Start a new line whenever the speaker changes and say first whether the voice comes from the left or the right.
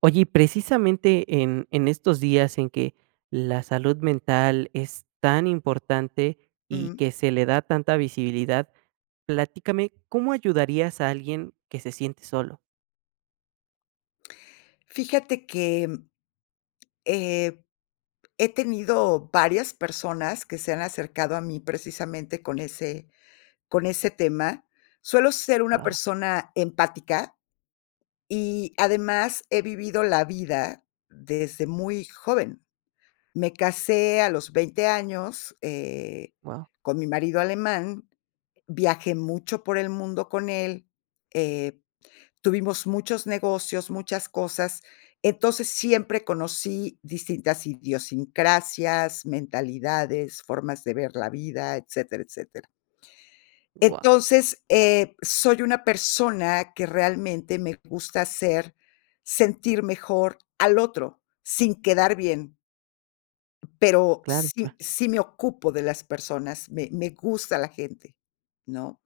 right: Oye, y precisamente en estos días en que la salud mental es tan importante y
left: Ujú.
right: que se le da tanta visibilidad, platícame, ¿cómo ayudarías a alguien que se siente solo?
left: Fíjate que, eh, he tenido varias personas que se han acercado a mí precisamente con ese tema. Suelo ser una
right: Wow,
left: persona empática y además he vivido la vida desde muy joven. Me casé a los 20 años,
right: wow,
left: con mi marido alemán, viajé mucho por el mundo con él. eh Tuvimos muchos negocios, muchas cosas. Entonces, siempre conocí distintas idiosincrasias, mentalidades, formas de ver la vida, etcétera, etcétera.
right: wow,
left: Entonces, soy una persona que realmente me gusta hacer sentir mejor al otro, sin quedar bien, pero
right: claro,
left: sí me ocupo de las personas, me gusta la gente, ¿no?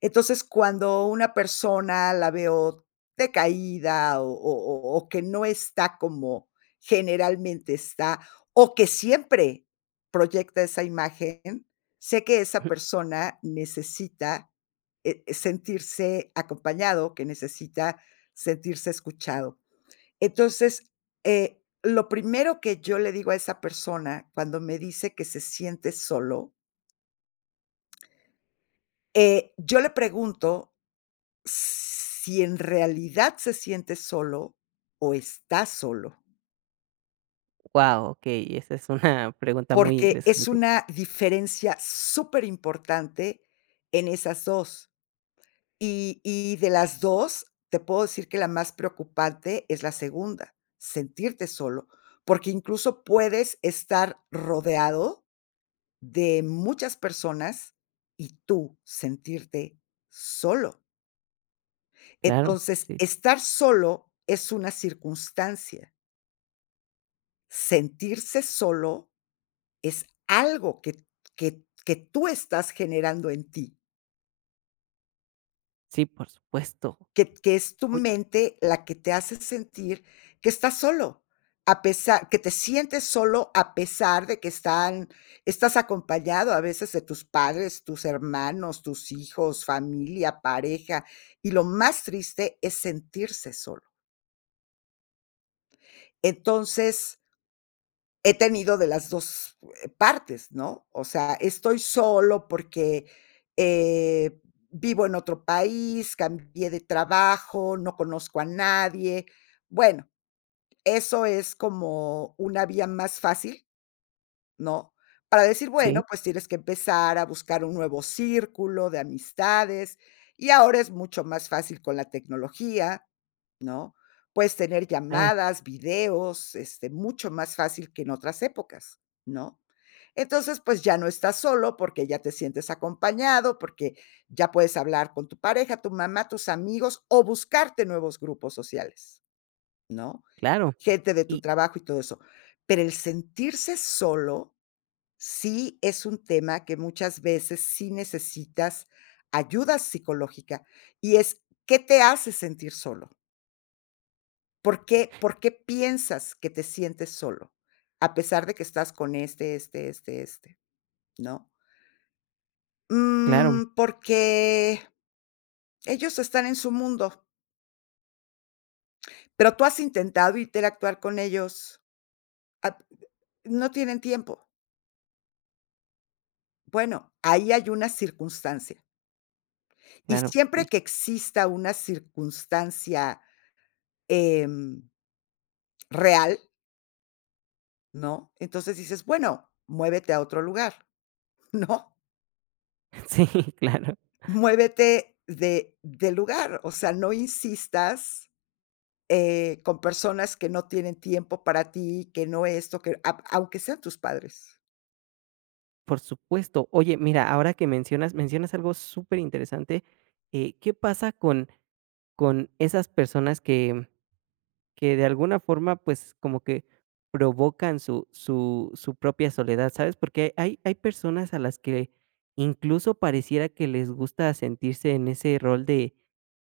left: Entonces, cuando una persona la veo decaída o que no está como generalmente está, o que siempre proyecta esa imagen, sé que esa persona necesita, sentirse acompañado, que necesita sentirse escuchado. Entonces, lo primero que yo le digo a esa persona cuando me dice que se siente solo, yo le pregunto si en realidad se siente solo o está solo,
right: wow, ok, esa es una pregunta muy
left: porque es
right: interesante.
left: una diferencia súper importante en esas dos. Y de las 2 te puedo decir que la más preocupante es la segunda, sentirte solo, porque incluso puedes estar rodeado de muchas personas y tú sentirte solo.
right: Claro,
left: Entonces,
right: sí,
left: estar solo es una circunstancia. Sentirse solo es algo que que tú estás generando en ti,
right: sí, por supuesto.
left: que es tu
right: Oye,
left: mente la que te hace sentir que estás solo, a pesar que te sientes solo a pesar de que están estás acompañado a veces de tus padres, tus hermanos, tus hijos, familia, pareja, y lo más triste es sentirse solo. Entonces he tenido de las 2 partes, ¿no? O sea, estoy solo porque, eh, vivo en otro país, cambié de trabajo, no conozco a nadie. Bueno, eso es como una vía más fácil, ¿no? Para decir,
right: sí,
left: bueno, pues tienes que empezar a buscar un nuevo círculo de amistades, y ahora es mucho más fácil con la tecnología, ¿no? Puedes tener
right: ah,
left: llamadas, videos, este, mucho más fácil que en otras épocas, ¿no? Entonces, pues ya no estás solo porque ya te sientes acompañado, porque ya puedes hablar con tu pareja, tu mamá, tus amigos o buscarte nuevos grupos sociales, ¿no?
right: claro,
left: Gente de tu
right: y
left: trabajo y todo eso. Pero el sentirse solo sí es un tema que muchas veces sí necesitas ayuda psicológica, y es, ¿qué te hace sentir solo? ¿Por qué piensas que te sientes solo? A pesar de que estás con este, este, este, este, ¿no?
right: claro,
left: Mm, porque ellos están en su mundo, pero tú has intentado interactuar con ellos, ah, no tienen tiempo. Bueno, ahí hay una circunstancia, y
right: claro,
left: siempre
right: sí,
left: que exista una circunstancia, em, real, ¿no? Entonces dices, bueno, muévete a otro lugar, ¿no?
right: sí, claro.
left: Muévete de lugar, o sea, no insistas, con personas que no tienen tiempo para ti, que no esto, que a aunque sean tus padres.
right: Por supuesto. Oye, mira, ahora que mencionas algo superinteresante, ¿qué pasa con esas personas que de alguna forma, pues, como que provocan su propia soledad, ¿sabes? Porque hay personas a las que incluso pareciera que les gusta sentirse en ese rol de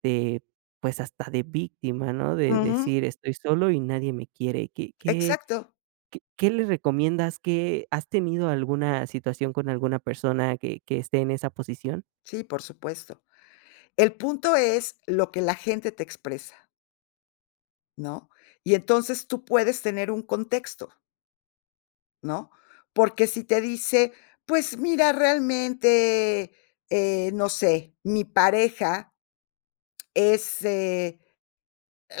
right: de, pues, hasta de víctima, ¿no? De
left: Ujú,
right: decir: "Estoy solo y nadie me quiere". ¿Qué
left: exacto.
right: ¿Qué qué le recomiendas? ¿Qué ¿has tenido alguna situación con alguna persona que esté en esa posición?
left: Sí, por supuesto. El punto es lo que la gente te expresa, ¿no? Y entonces tú puedes tener un contexto, ¿no? Porque si te dice: "Pues mira, realmente, no sé, mi pareja es,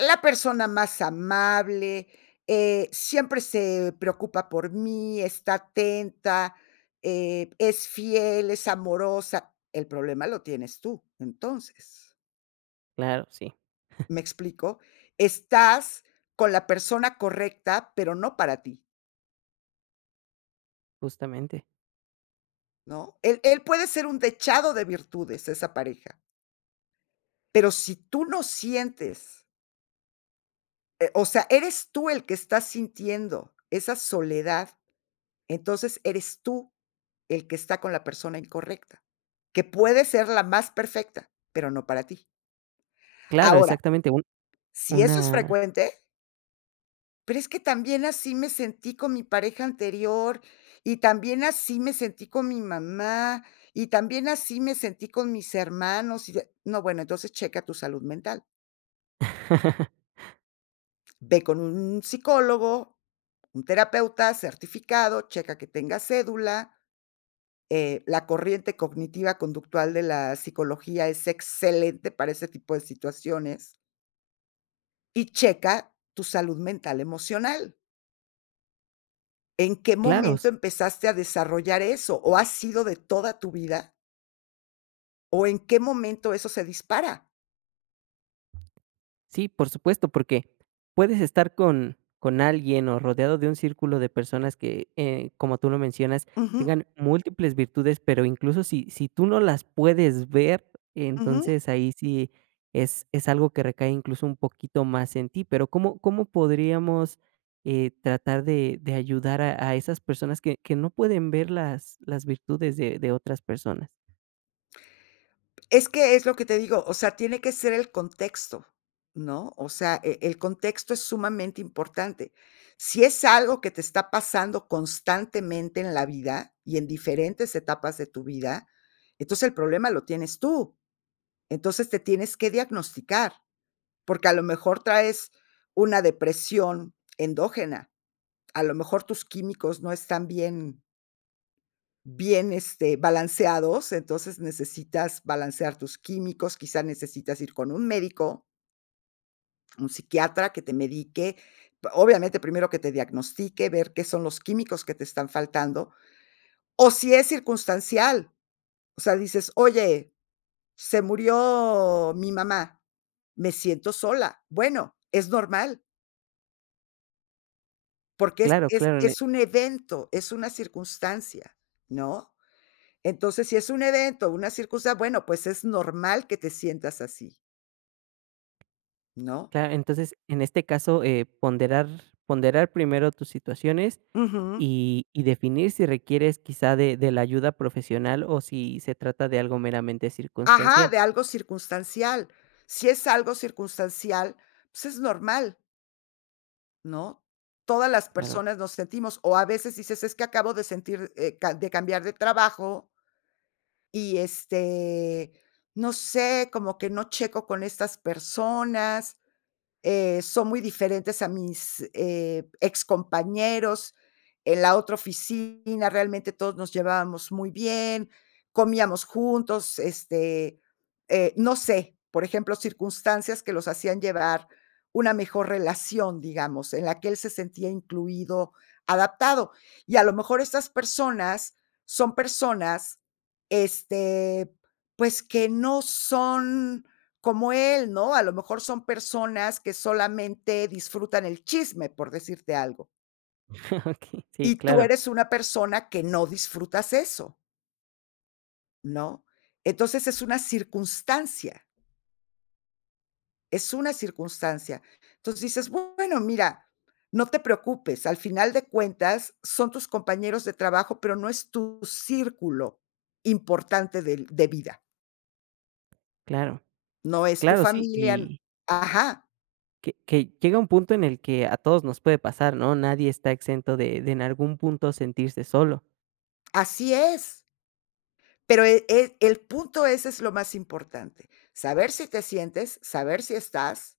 left: la persona más amable, siempre se preocupa por mí, está atenta, es fiel, es amorosa. El problema lo tienes tú". Entonces,
right: Claro, sí,
left: ¿me explico? Estás con la persona correcta, pero no para ti,
right: justamente.
left: ¿no? Él puede ser un dechado de virtudes, esa pareja, pero si tú no sientes, o sea, eres tú el que estás sintiendo esa soledad, entonces eres tú el que está con la persona incorrecta, que puede ser la más perfecta, pero no para ti.
right: Claro,
left: Ahora,
right: exactamente, un
left: si eso es
right: una
left: frecuente, pero es que también así me sentí con mi pareja anterior, y también así me sentí con mi mamá, y también así me sentí con mis hermanos, y de no, bueno, entonces checa tu salud mental. Ve con un psicólogo, un terapeuta certificado, checa que tenga cédula. La corriente cognitiva conductual de la psicología es excelente para ese tipo de situaciones, y checa tu salud mental emocional. ¿En qué
right: claro.
left: momento empezaste a desarrollar eso? ¿O ha sido de toda tu vida? ¿O en qué momento eso se dispara?
right: Sí, por supuesto, porque puedes estar con alguien o rodeado de un círculo de personas que, como tú lo mencionas,
left: Ujú,
right: tengan múltiples virtudes, pero incluso si tú no las puedes ver,
left: ujú.
right: entonces ahí sí es algo que recae incluso un poquito más en ti. Pero, ¿cómo podríamos, tratar de ayudar a esas personas que no pueden ver las virtudes de otras personas?
left: Es que es lo que te digo, o sea, tiene que ser el contexto, ¿no? O sea, e el contexto es sumamente importante. Si es algo que te está pasando constantemente en la vida y en diferentes etapas de tu vida, entonces el problema lo tienes tú. Entonces te tienes que diagnosticar, porque a lo mejor traes una depresión endógena, a lo mejor tus químicos no están bien. Bien, este, balanceados, entonces necesitas balancear tus químicos, quizá necesitas ir con un médico, un psiquiatra que te medique, p obviamente, primero que te diagnostique, ver qué son los químicos que te están faltando, o si es circunstancial, o sea, dices: "Oye, se murió mi mamá, me siento sola". Bueno, es normal, porque es
right: Claro,
left: es
right: claro.
left: es un evento, es una circunstancia, ¿no? Entonces, si es un evento, una circunstancia, bueno, pues es normal que te sientas así, ¿no?
right: Claro, entonces, en este caso, ponderar primero tus situaciones
left: Ujú.
right: y definir si requieres quizá de la ayuda profesional o si se trata de algo meramente
left: Ajá,
right: circunstancial.
left: de algo circunstancial. Si es algo circunstancial, pues es normal, ¿no? Todas las
right: Claro,
left: personas nos sentimos, o a veces dices, es que acabo de sentir, ca- de cambiar de trabajo y este, no sé, como que no checo con estas personas. Son muy diferentes a mis, excompañeros en la otra oficina, realmente todos nos llevábamos muy bien, comíamos juntos, este, no sé, por ejemplo, circunstancias que los hacían llevar una mejor relación, digamos, en la que él se sentía incluido, adaptado. Y a lo mejor estas personas son personas, este, pues, que no son como él, ¿no? A lo mejor son personas que solamente disfrutan el chisme, por decirte algo.
right: okey, sí,
left: Y tú
right: claro,
left: eres una persona que no disfrutas eso, ¿no? Entonces es una circunstancia, es una circunstancia. Entonces dices, bueno, mira, no te preocupes, al final de cuentas son tus compañeros de trabajo, pero no es tu círculo importante del de vida,
right: claro,
left: no es tu
right: claro, sí,
left: familia.
right: y
left: Ajá,
right: que llega un punto en el que a todos nos puede pasar, ¿no? Nadie está exento de en algún punto sentirse solo,
left: así es. Pero e e el punto ese es lo más importante, saber si te sientes, saber si estás,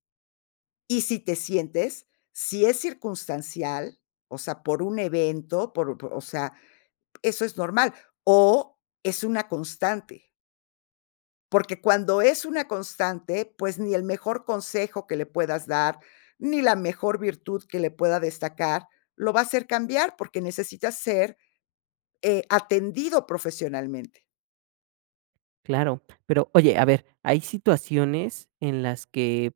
left: y si te sientes, si es circunstancial, o sea, por un evento, por o sea, eso es normal, o es una constante. Porque cuando es una constante, pues, ni el mejor consejo que le puedas dar, ni la mejor virtud que le pueda destacar, lo va a hacer cambiar, porque necesitas ser, atendido profesionalmente.
right: claro. Pero, oye, a ver, hay situaciones en las que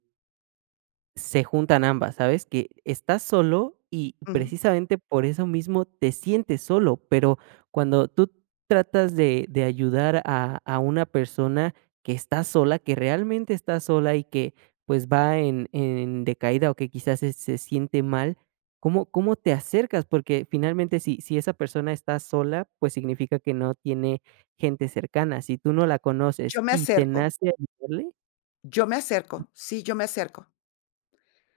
right: se juntan ambas, ¿sabes? Que estás solo y
left: Ujú.
right: precisamente por eso mismo te sientes solo, pero cuando tú tratas de ayudar a una persona que está sola, que realmente está sola y que, pues, va en decaída o que quizás se siente mal, ¿cómo te acercas? Porque finalmente si esa persona está sola, pues significa que no tiene gente cercana. Si tú no la conoces
left: Yo me
right: y te
left: acerco
right: nace ayudarle,
left: Yo me acerco, sí, yo me acerco.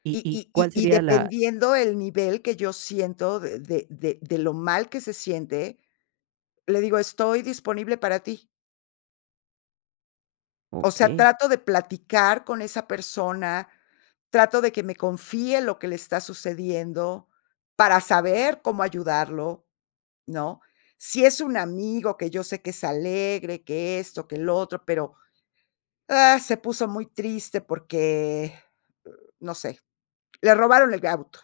left: Y
right: y
left: y
right: cuál
left: y y
right: sería la?
left: dependiendo el nivel que yo siento de lo mal que se siente, le digo: "Estoy disponible para ti". O sea,
right: Okey.
left: trato de platicar con esa persona, trato de que me confíe lo que le está sucediendo para saber cómo ayudarlo, ¿no? Si es un amigo que yo sé que es alegre, que esto, que el otro, pero, ah, se puso muy triste porque, no sé, le robaron el auto.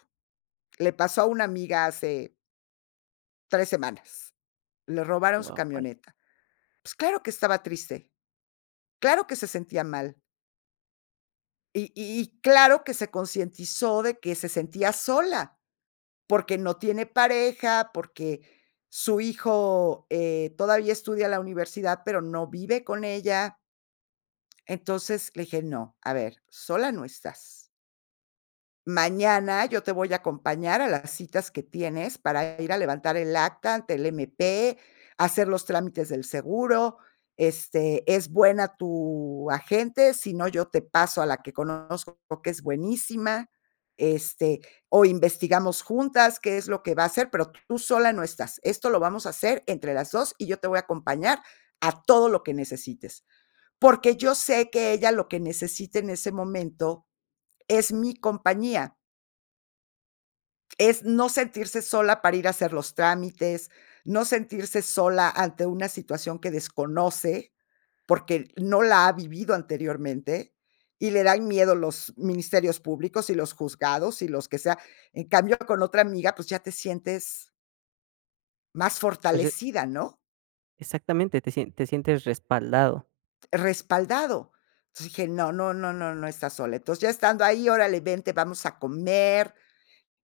left: Le pasó a una amiga hace 3 semanas. Le robaron su
right: Guau, vaya.
left: camioneta. Pues claro que estaba triste, claro que se sentía mal y claro que se concientizó de que se sentía sola, porque no tiene pareja, porque su hijo, todavía estudia en la universidad, pero no vive con ella. Entonces le dije: "No, a ver, sola no estás. Mañana yo te voy a acompañar a las citas que tienes para ir a levantar el acta ante el MP, hacer los trámites del seguro, este, es buena tu agente, si no, yo te paso a la que conozco que es buenísima, este, o investigamos juntas qué es lo que va a hacer, pero tú sola no estás. Esto lo vamos a hacer entre las 2 y yo te voy a acompañar a todo lo que necesites", porque yo sé que ella lo que necesita en ese momento es mi compañía. Es no sentirse sola para ir a hacer los trámites, no sentirse sola ante una situación que desconoce, porque no la ha vivido anteriormente, y le dan miedo los ministerios públicos y los juzgados y los que sea. En cambio, con otra amiga, pues ya te sientes más
right: Pues,
left: fortalecida, ¿no?
right: exactamente, te sientes respaldado.
left: Respaldado. Entonces dije: "No, no, no, no, no está sola". Entonces, ya estando ahí, órale, vente, vamos a comer.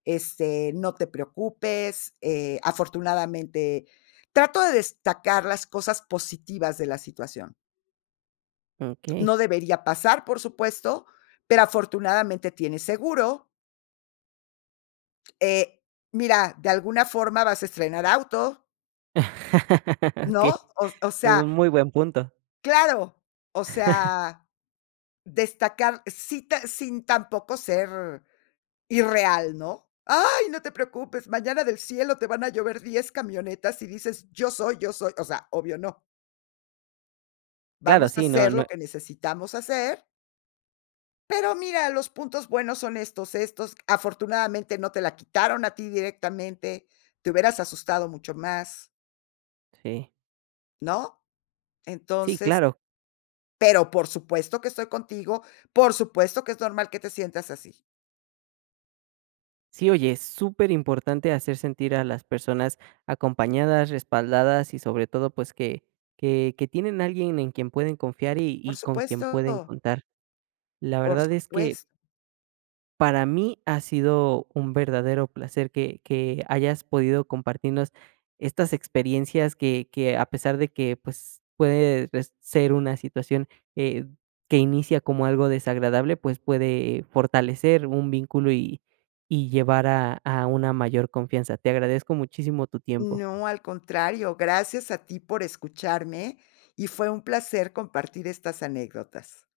left: Este, no te preocupes, afortunadamente trato de destacar las cosas positivas de la situación.
right: ¿Ok?
left: No debería pasar, por supuesto, pero afortunadamente tienes seguro. Eh, Mira, de alguna forma vas a estrenar auto,
right: Okey.
left: ¿no? O
right: Es
left: sea,
right: un muy buen punto.
left: claro, o sea, destacar sí ta- sin tampoco ser irreal, ¿no? Ay, no te preocupes, mañana del cielo te van a llover 10 camionetas y dices, yo soy, o sea, obvio no.
right: Claro,
left: Vamos a
right: sí, no,
left: hacer
right: no,
left: lo que necesitamos hacer, pero mira, los puntos buenos son estos, estos. Afortunadamente, no te la quitaron a ti directamente, te hubieras asustado mucho más,
right: sí.
left: ¿no?
right: Sí,
left: Entonces,
right: claro.
left: pero por supuesto que estoy contigo, por supuesto que es normal que te sientas así.
right: Sí, oye, es súper importante hacer sentir a las personas acompañadas, respaldadas y sobre todo, pues, que que tienen alguien en quien pueden confiar y
left: Por
right: con quien pueden
left: supuesto,
right: contar. La
left: por
right: verdad es que
left: supuesto.
right: para mí ha sido un verdadero placer que hayas podido compartirnos estas experiencias que a pesar de que, pues, puede res ser una situación, eh, que inicia como algo desagradable, pues, puede fortalecer un vínculo y llevar a una mayor confianza. Te agradezco muchísimo tu tiempo.
left: No, al contrario, gracias a ti por escucharme y fue un placer compartir estas anécdotas.